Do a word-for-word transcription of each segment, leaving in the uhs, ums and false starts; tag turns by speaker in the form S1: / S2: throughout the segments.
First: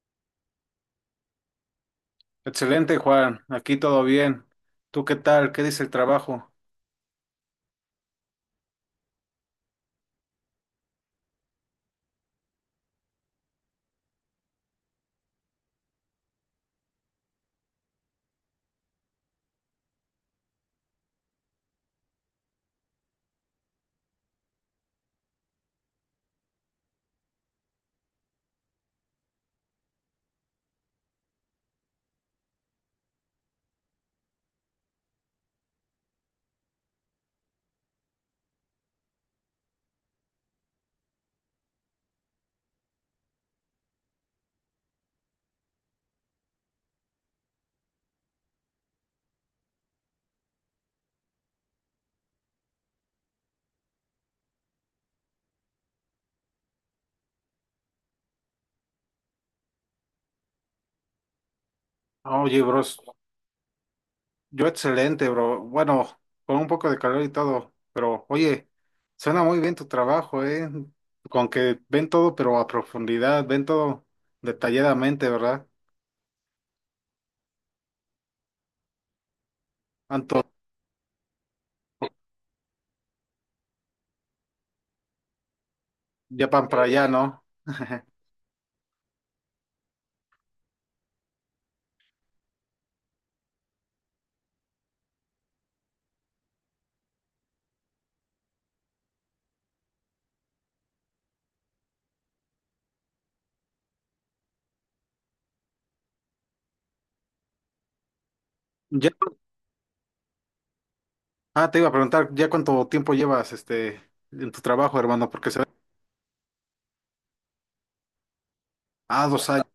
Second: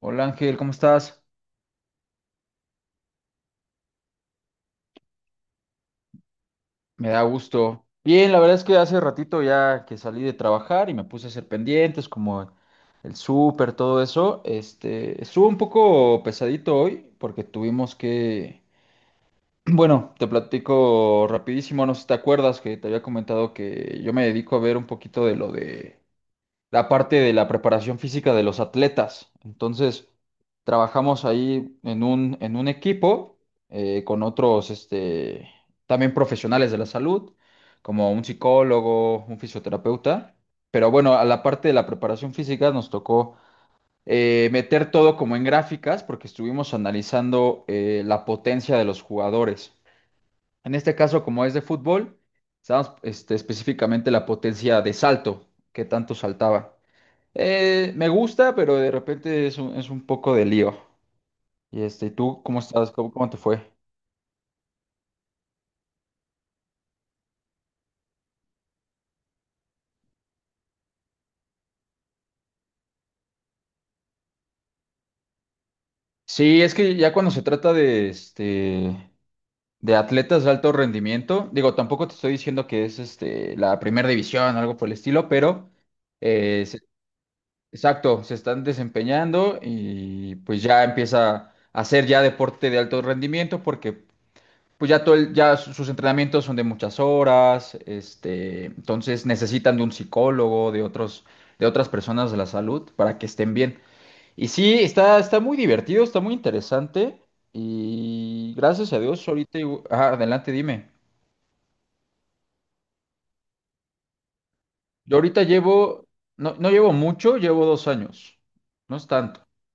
S1: Hola Ángel, ¿cómo estás?
S2: Excelente, Juan. Aquí todo bien. ¿Tú qué tal? ¿Qué dice el trabajo?
S1: Me da gusto. Bien, la verdad es que hace ratito ya que salí de trabajar y me puse a hacer pendientes como el súper, todo eso. Este, estuvo un poco pesadito hoy porque tuvimos que, bueno, te platico rapidísimo, no sé si te acuerdas que te había comentado que yo me dedico a ver un poquito de lo de la parte de la preparación física de los atletas. Entonces, trabajamos ahí en un, en un equipo eh, con otros este, también profesionales de la salud, como un psicólogo, un fisioterapeuta. Pero bueno, a la parte de la preparación física nos tocó eh, meter todo como en gráficas porque estuvimos analizando eh, la potencia de los jugadores. En este caso, como es de fútbol, estábamos este, específicamente la potencia de salto, qué tanto saltaba. Eh, me gusta, pero de repente es un, es un poco de lío. Y este, ¿tú
S2: Ah,
S1: cómo
S2: oye,
S1: estás?
S2: bros,
S1: ¿Cómo, cómo te fue?
S2: yo excelente, bro. Bueno, con un poco de calor y todo, pero oye, suena muy bien tu trabajo, ¿eh? Con que ven todo, pero a profundidad, ven todo detalladamente, ¿verdad?
S1: Sí, es que ya cuando se trata de este de
S2: Tanto,
S1: atletas de alto rendimiento, digo, tampoco te estoy diciendo que es este la primera división o algo por el estilo, pero
S2: ya
S1: eh,
S2: van
S1: se-
S2: para allá, ¿no?
S1: exacto, se están desempeñando y pues ya empieza a ser ya deporte de alto rendimiento porque pues ya todo el- ya su- sus entrenamientos son de muchas horas, este, entonces necesitan de un psicólogo, de otros, de otras personas de la salud para que estén bien. Y sí, está, está muy divertido, está muy interesante y gracias a
S2: Ya,
S1: Dios ahorita, igu- ajá, adelante, dime.
S2: ah, te iba a preguntar, ¿ya cuánto tiempo llevas este en tu trabajo,
S1: Yo
S2: hermano?
S1: ahorita
S2: Porque se ve.
S1: llevo, no, no llevo mucho, llevo dos años, no es
S2: Ah,
S1: tanto.
S2: dos años.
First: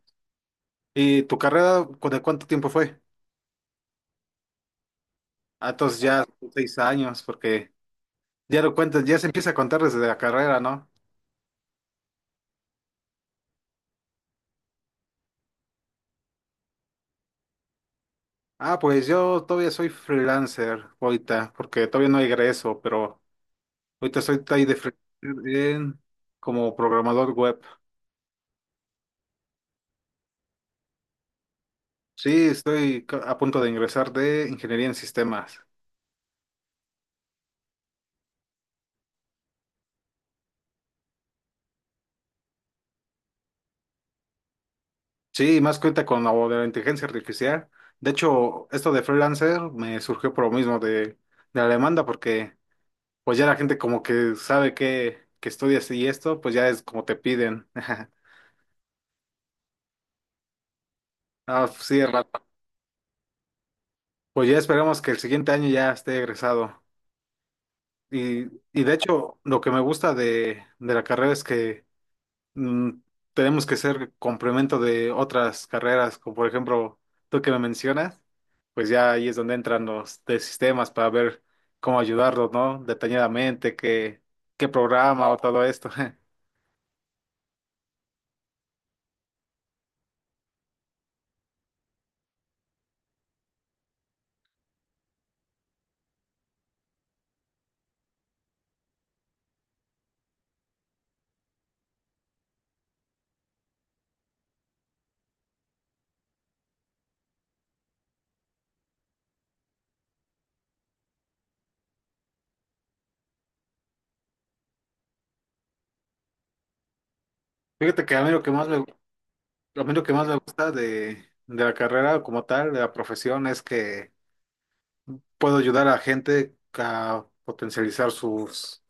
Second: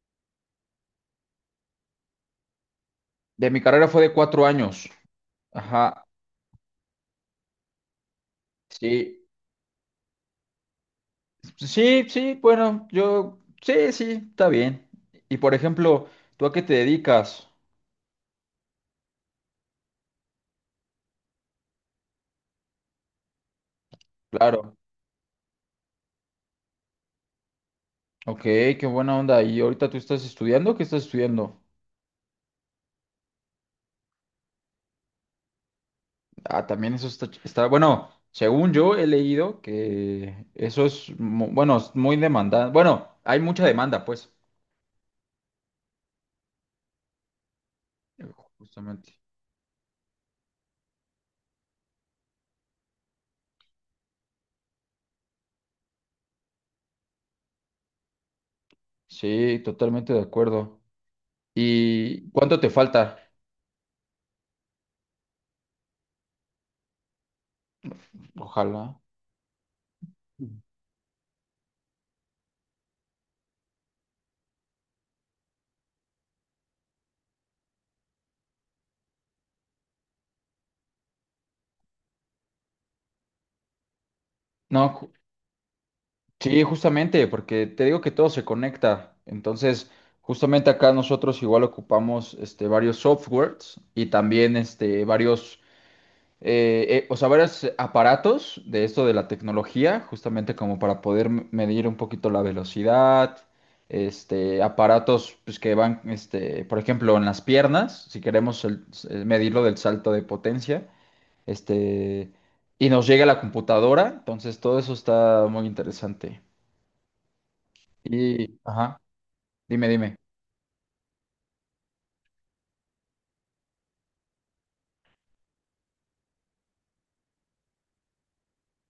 S2: ¿Y tu carrera, cu- de cuánto tiempo fue?
S1: De mi carrera fue de cuatro años,
S2: Ah, entonces
S1: ajá,
S2: ya son seis años, porque ya lo cuentas, ya se
S1: sí.
S2: empieza a contar desde la carrera, ¿no?
S1: Sí, sí, bueno, yo, sí, sí, está bien. Y por ejemplo, ¿tú a qué te dedicas?
S2: Ah, pues yo todavía soy freelancer ahorita, porque todavía no egreso, pero ahorita estoy ahí
S1: Claro.
S2: de freelancer en- como programador web.
S1: Ok, qué buena onda. ¿Y ahorita tú estás estudiando? ¿Qué estás estudiando?
S2: Sí, estoy ca- a punto de ingresar de ingeniería en sistemas.
S1: Ah, también eso está, ch- está, bueno, según yo he leído que eso es, mu- bueno, es muy demandante. Bueno, hay mucha demanda, pues.
S2: Sí, más cuenta con lo de la inteligencia artificial. De hecho, esto de
S1: Justamente.
S2: freelancer me surgió por lo mismo de, de la demanda, porque pues ya la gente como que sabe que, que estudias y esto, pues ya es como te piden.
S1: Sí, totalmente de acuerdo.
S2: Ah, sí,
S1: ¿Y
S2: Rafa.
S1: cuánto te falta?
S2: Pues ya esperemos que el siguiente año ya esté egresado. Y, y de
S1: Ojalá.
S2: hecho, lo que me gusta de, de la carrera es que mm, tenemos que ser complemento de otras carreras, como por ejemplo, tú que me mencionas, pues ya ahí es donde entran los de sistemas para ver cómo ayudarlos, ¿no? Detalladamente, qué, qué
S1: No.
S2: programa o todo esto.
S1: Sí, justamente, porque te digo que todo se conecta. Entonces, justamente acá nosotros igual ocupamos este, varios softwares y también este, varios, eh, eh, o sea, varios aparatos de esto de la tecnología, justamente como para poder m- medir un poquito la velocidad, este, aparatos pues, que van, este, por ejemplo, en las piernas, si queremos el- eh, medirlo del salto de potencia, este, y nos llega la computadora, entonces todo eso está muy interesante.
S2: Fíjate que a mí lo que
S1: Y,
S2: más me,
S1: ajá,
S2: A
S1: dime,
S2: mí lo que
S1: dime.
S2: más me gusta de, de la carrera como tal, de la profesión, es que puedo ayudar a gente a potencializar sus,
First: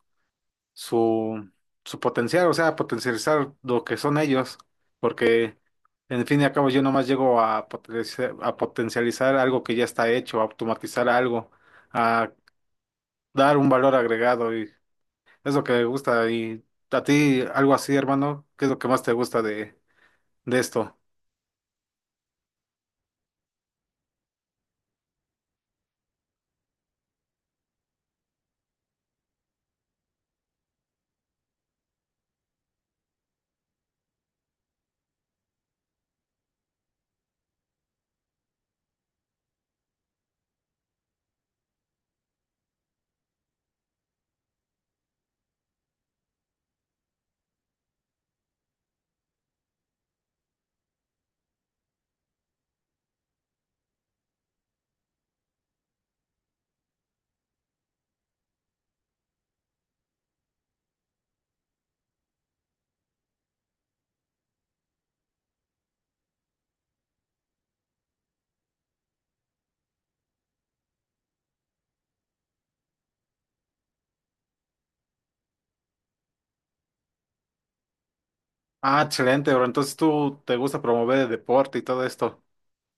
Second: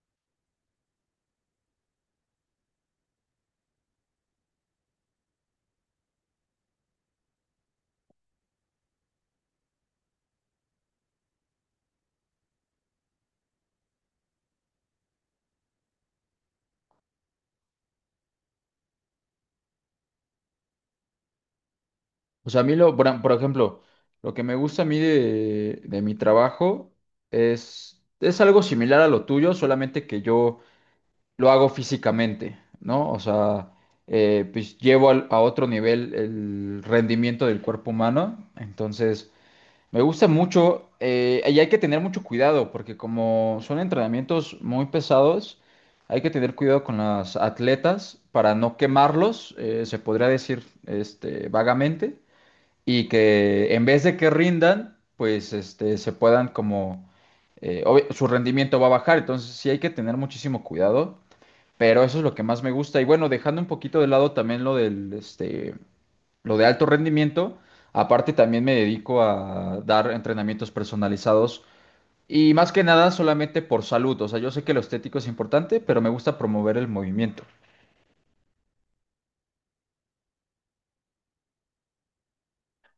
S2: su, su potencial, o sea, potencializar lo que son ellos, porque en fin y al cabo yo nomás llego a potenciar, a potencializar algo que ya está hecho, a automatizar algo, a dar un valor agregado y es lo que me gusta. Y a ti, algo así, hermano, ¿qué es lo que más te gusta de, de esto?
S1: O sea, a mí, lo, por, por ejemplo, lo que me gusta a mí de, de mi trabajo es, es algo similar a lo tuyo, solamente que yo lo hago físicamente, ¿no? O sea, eh, pues llevo al- a otro nivel el rendimiento del cuerpo humano. Entonces, me gusta mucho eh, y hay que tener mucho cuidado porque como son entrenamientos muy pesados, hay que tener cuidado con los atletas para no quemarlos, eh, se podría decir este, vagamente, y que en vez de que rindan, pues este, se puedan como, eh, obvi- su rendimiento va a bajar, entonces sí hay que tener muchísimo cuidado, pero eso es lo que más me gusta. Y bueno, dejando un poquito de lado también lo del, este, lo de alto rendimiento. Aparte, también me dedico a dar entrenamientos personalizados y más que nada solamente por salud. O sea, yo sé que lo estético es importante, pero me gusta promover el movimiento.
S2: Ah, excelente, bro. Entonces tú te gusta promover el deporte y todo esto.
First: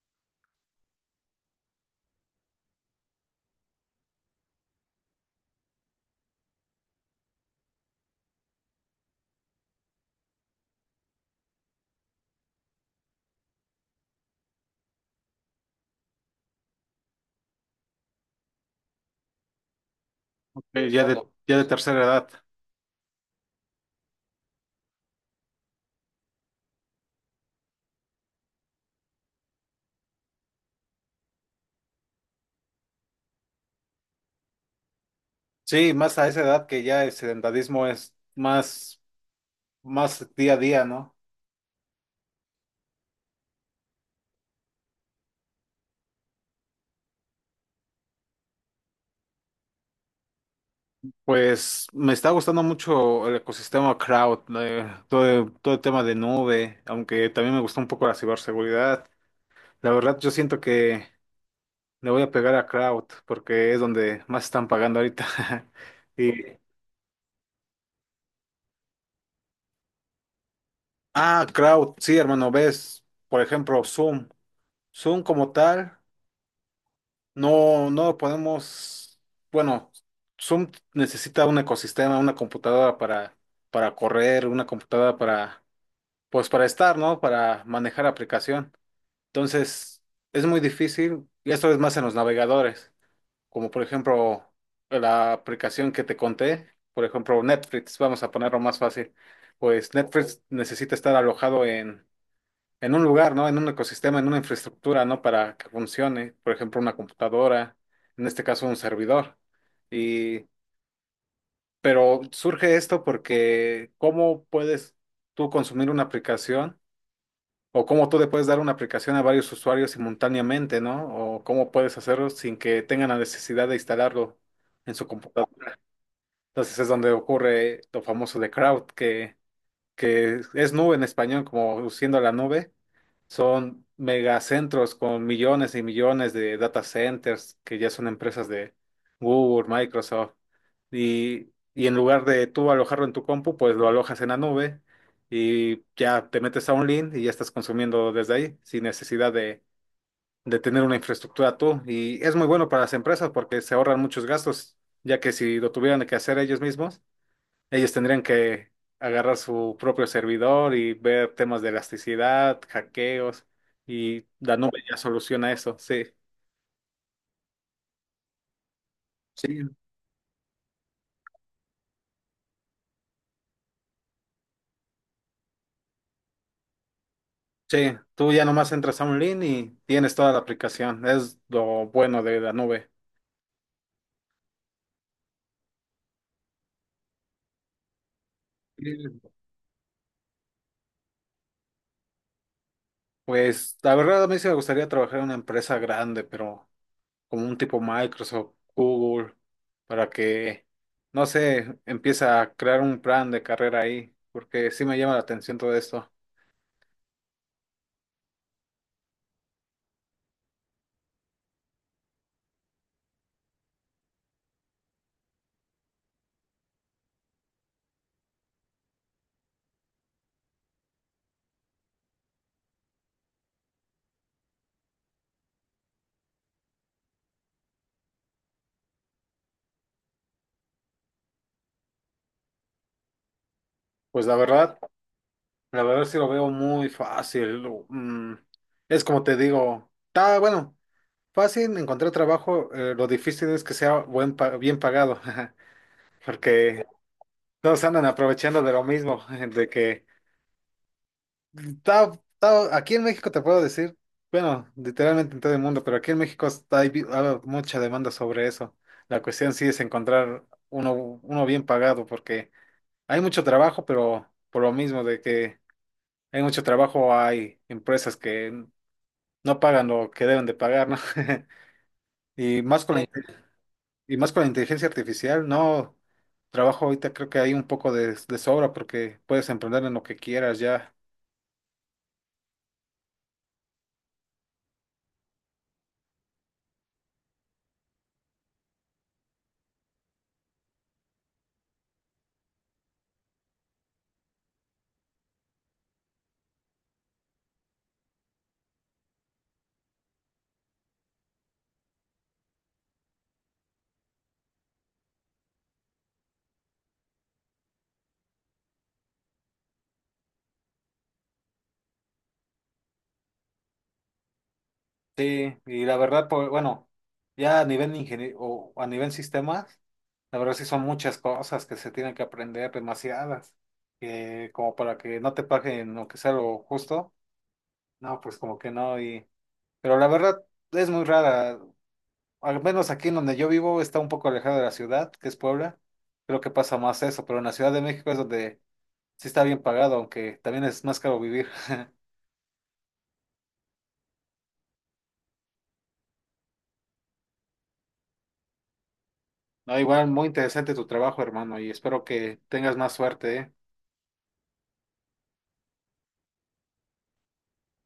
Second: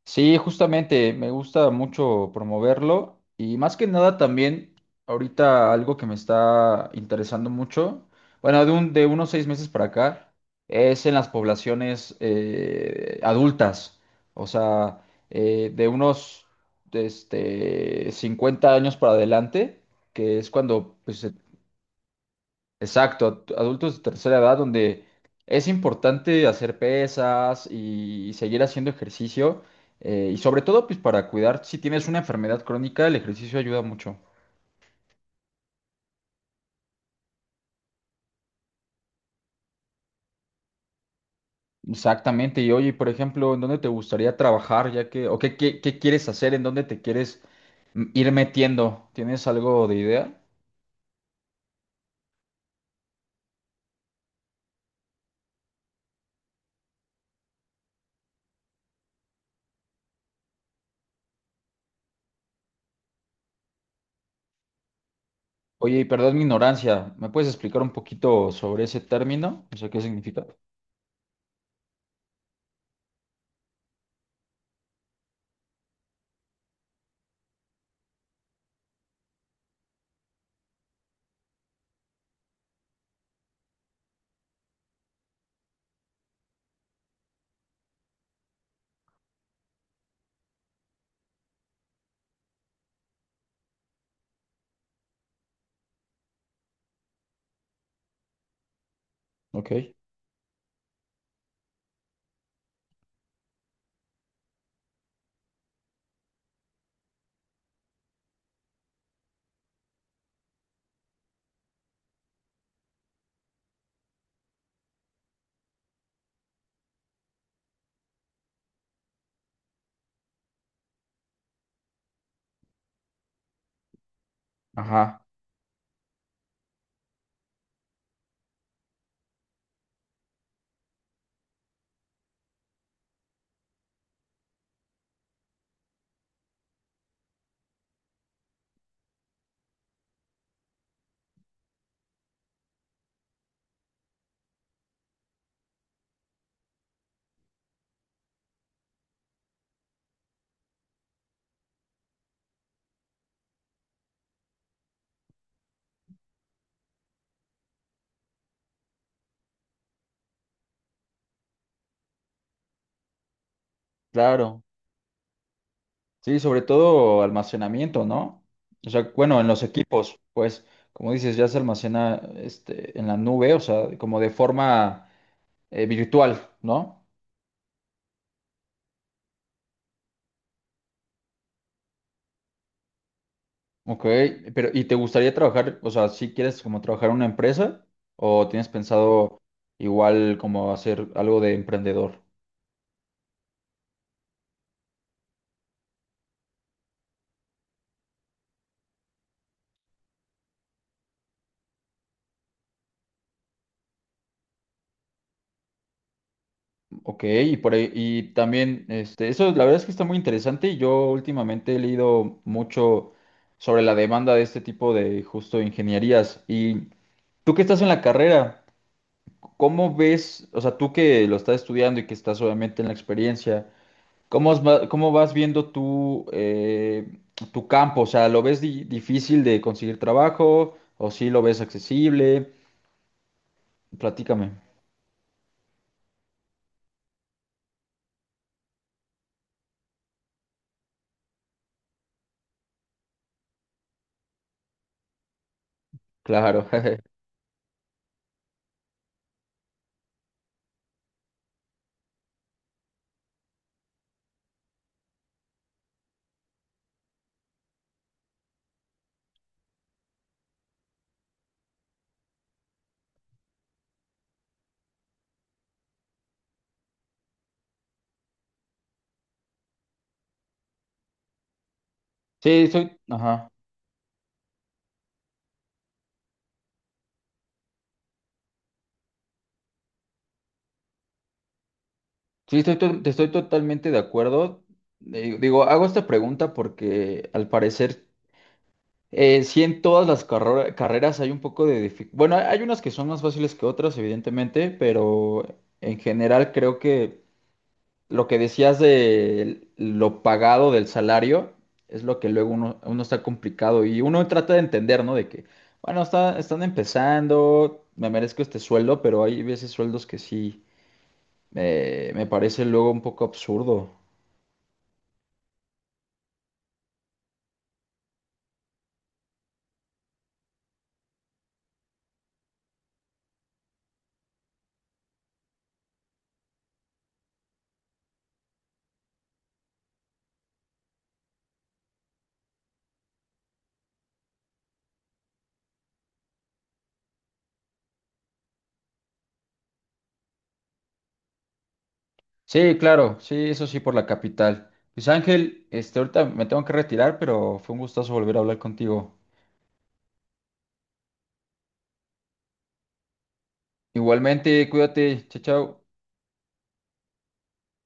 S1: Sí, justamente, me gusta mucho promoverlo y más que nada también ahorita algo que me está interesando mucho, bueno, de, un- de unos seis meses para acá, es en las poblaciones eh, adultas, o sea, eh, de unos este, cincuenta años para adelante, que es
S2: eh,
S1: cuando
S2: ya de,
S1: pues, se
S2: Exacto. Ya de tercera edad.
S1: exacto, ad- adultos de tercera edad donde es importante hacer pesas y seguir haciendo ejercicio eh, y sobre todo pues para cuidar, si tienes una enfermedad crónica, el ejercicio ayuda mucho.
S2: Sí, más a esa edad que ya el sedentarismo es más, más día a día, ¿no?
S1: Exactamente, y oye, por ejemplo, ¿en dónde te gustaría trabajar ya que, o qué, qué, qué quieres hacer, en dónde te quieres mm, ir metiendo? ¿Tienes algo de idea?
S2: Pues me está gustando mucho el ecosistema cloud, eh, todo, el- todo el tema de nube, aunque también me gustó un poco la ciberseguridad. La verdad, yo siento que le voy a pegar a cloud porque es donde más están pagando ahorita.
S1: Oye, y
S2: Y,
S1: perdón mi ignorancia, ¿me puedes explicar un poquito sobre ese término? O sea, ¿qué significa?
S2: ah, Cloud, sí, hermano, ves, por ejemplo, Zoom. Zoom como tal. No, no podemos. Bueno, Zoom necesita un ecosistema, una computadora para, para correr, una computadora para, pues para estar, ¿no? Para manejar aplicación. Entonces, es muy difícil, y esto es más en los navegadores, como por ejemplo la aplicación que te conté, por ejemplo Netflix, vamos a ponerlo más fácil. Pues
S1: Ok.
S2: Netflix necesita estar alojado en un lugar, ¿no? En un ecosistema, en una infraestructura, ¿no? Para que funcione, por ejemplo, una computadora, en este caso un servidor. Y, pero surge esto porque ¿cómo puedes tú consumir una aplicación o cómo tú le puedes dar una aplicación a varios usuarios simultáneamente, ¿no? O cómo puedes hacerlo sin que tengan la necesidad de instalarlo en su
S1: Ajá,
S2: computadora. Entonces es donde ocurre lo famoso de crowd, que, que es nube en español, como siendo la nube. Son megacentros con millones y millones de data centers que ya son empresas de Google, Microsoft. Y, y en lugar de tú alojarlo en tu compu, pues lo alojas en la nube y ya te metes a un link y ya estás consumiendo desde ahí sin necesidad de, de tener una infraestructura tú. Y es muy bueno para las empresas porque se ahorran muchos gastos, ya que si lo tuvieran que hacer ellos mismos, ellos tendrían que agarrar su propio servidor y ver temas de elasticidad, hackeos, y
S1: claro.
S2: Danube ya soluciona eso, sí.
S1: Sí, sobre todo almacenamiento, ¿no? O sea, bueno, en los
S2: Sí.
S1: equipos, pues, como dices, ya se almacena este, en la nube, o sea, como de forma eh, virtual, ¿no?
S2: Sí, tú ya nomás entras a un link y tienes toda la aplicación. Es lo bueno de Danube.
S1: Ok, pero ¿y te gustaría trabajar, o sea, si quieres como trabajar en una empresa o tienes
S2: Sí.
S1: pensado igual como hacer algo de emprendedor?
S2: Pues la verdad a mí sí me gustaría trabajar en una empresa grande, pero como un tipo Microsoft, Google, para que, no sé, empiece a crear un plan de carrera ahí, porque sí me llama la atención todo esto.
S1: Ok, y por ahí, y también, este, eso la verdad es que está muy interesante y yo últimamente he leído mucho sobre la demanda de este tipo de justo ingenierías. Y tú que estás en la carrera, ¿cómo ves, o sea, tú que lo estás estudiando y que estás obviamente en la experiencia, ¿cómo, os va- cómo vas viendo tú eh, tu campo? O sea, ¿lo ves di- difícil de conseguir trabajo o sí lo ves accesible?
S2: Pues la
S1: Platícame.
S2: verdad. La verdad sí lo veo muy fácil. mm, es como te digo, está bueno, fácil encontrar trabajo, eh, lo difícil es que sea buen pa- bien pagado,
S1: Claro.
S2: porque todos andan aprovechando de lo mismo, de que está, está- aquí en México te puedo decir, bueno, literalmente en todo el mundo, pero aquí en México está, hay, vi- hay mucha demanda sobre eso. La cuestión sí es encontrar uno, uno bien pagado, porque hay mucho trabajo, pero por lo mismo de que... Hay mucho trabajo, hay empresas que no pagan lo que deben de pagar, ¿no? Y
S1: Sí,
S2: más
S1: soy,
S2: con la, Sí. Inte-
S1: ajá.
S2: y más con la inteligencia artificial, no. Trabajo ahorita creo que hay un poco de, de sobra porque puedes emprender en lo que quieras ya.
S1: Sí, estoy, to- te estoy totalmente de acuerdo. Digo, digo, hago esta pregunta porque al parecer eh, sí en todas las carro- carreras hay un poco de dificultad. Bueno, hay hay unas que son más fáciles que otras, evidentemente, pero en general creo que lo que decías de lo pagado del salario es lo que luego uno, uno está complicado y uno trata de entender, ¿no? De que, bueno, está, están empezando, me merezco este sueldo, pero hay veces sueldos que sí eh, me parece luego un poco absurdo.
S2: Sí, y la verdad, pues, bueno, ya a nivel ingeniero o a nivel sistemas, la verdad sí son muchas cosas que se tienen que aprender, demasiadas, que como para que no te paguen lo que sea lo justo, no, pues como que no, y, pero la verdad es muy rara, al menos aquí en donde yo vivo está un poco alejado de la ciudad, que es Puebla. Creo que pasa más eso, pero en la Ciudad de México es donde sí está bien pagado, aunque también es más caro vivir.
S1: Sí, claro, sí, eso sí, por la capital. Pues Ángel, este, ahorita me tengo que retirar, pero fue un gustazo volver a hablar contigo.
S2: No, igual muy interesante tu trabajo, hermano, y espero que tengas más suerte, ¿eh?
S1: Igualmente, cuídate, chao, chao.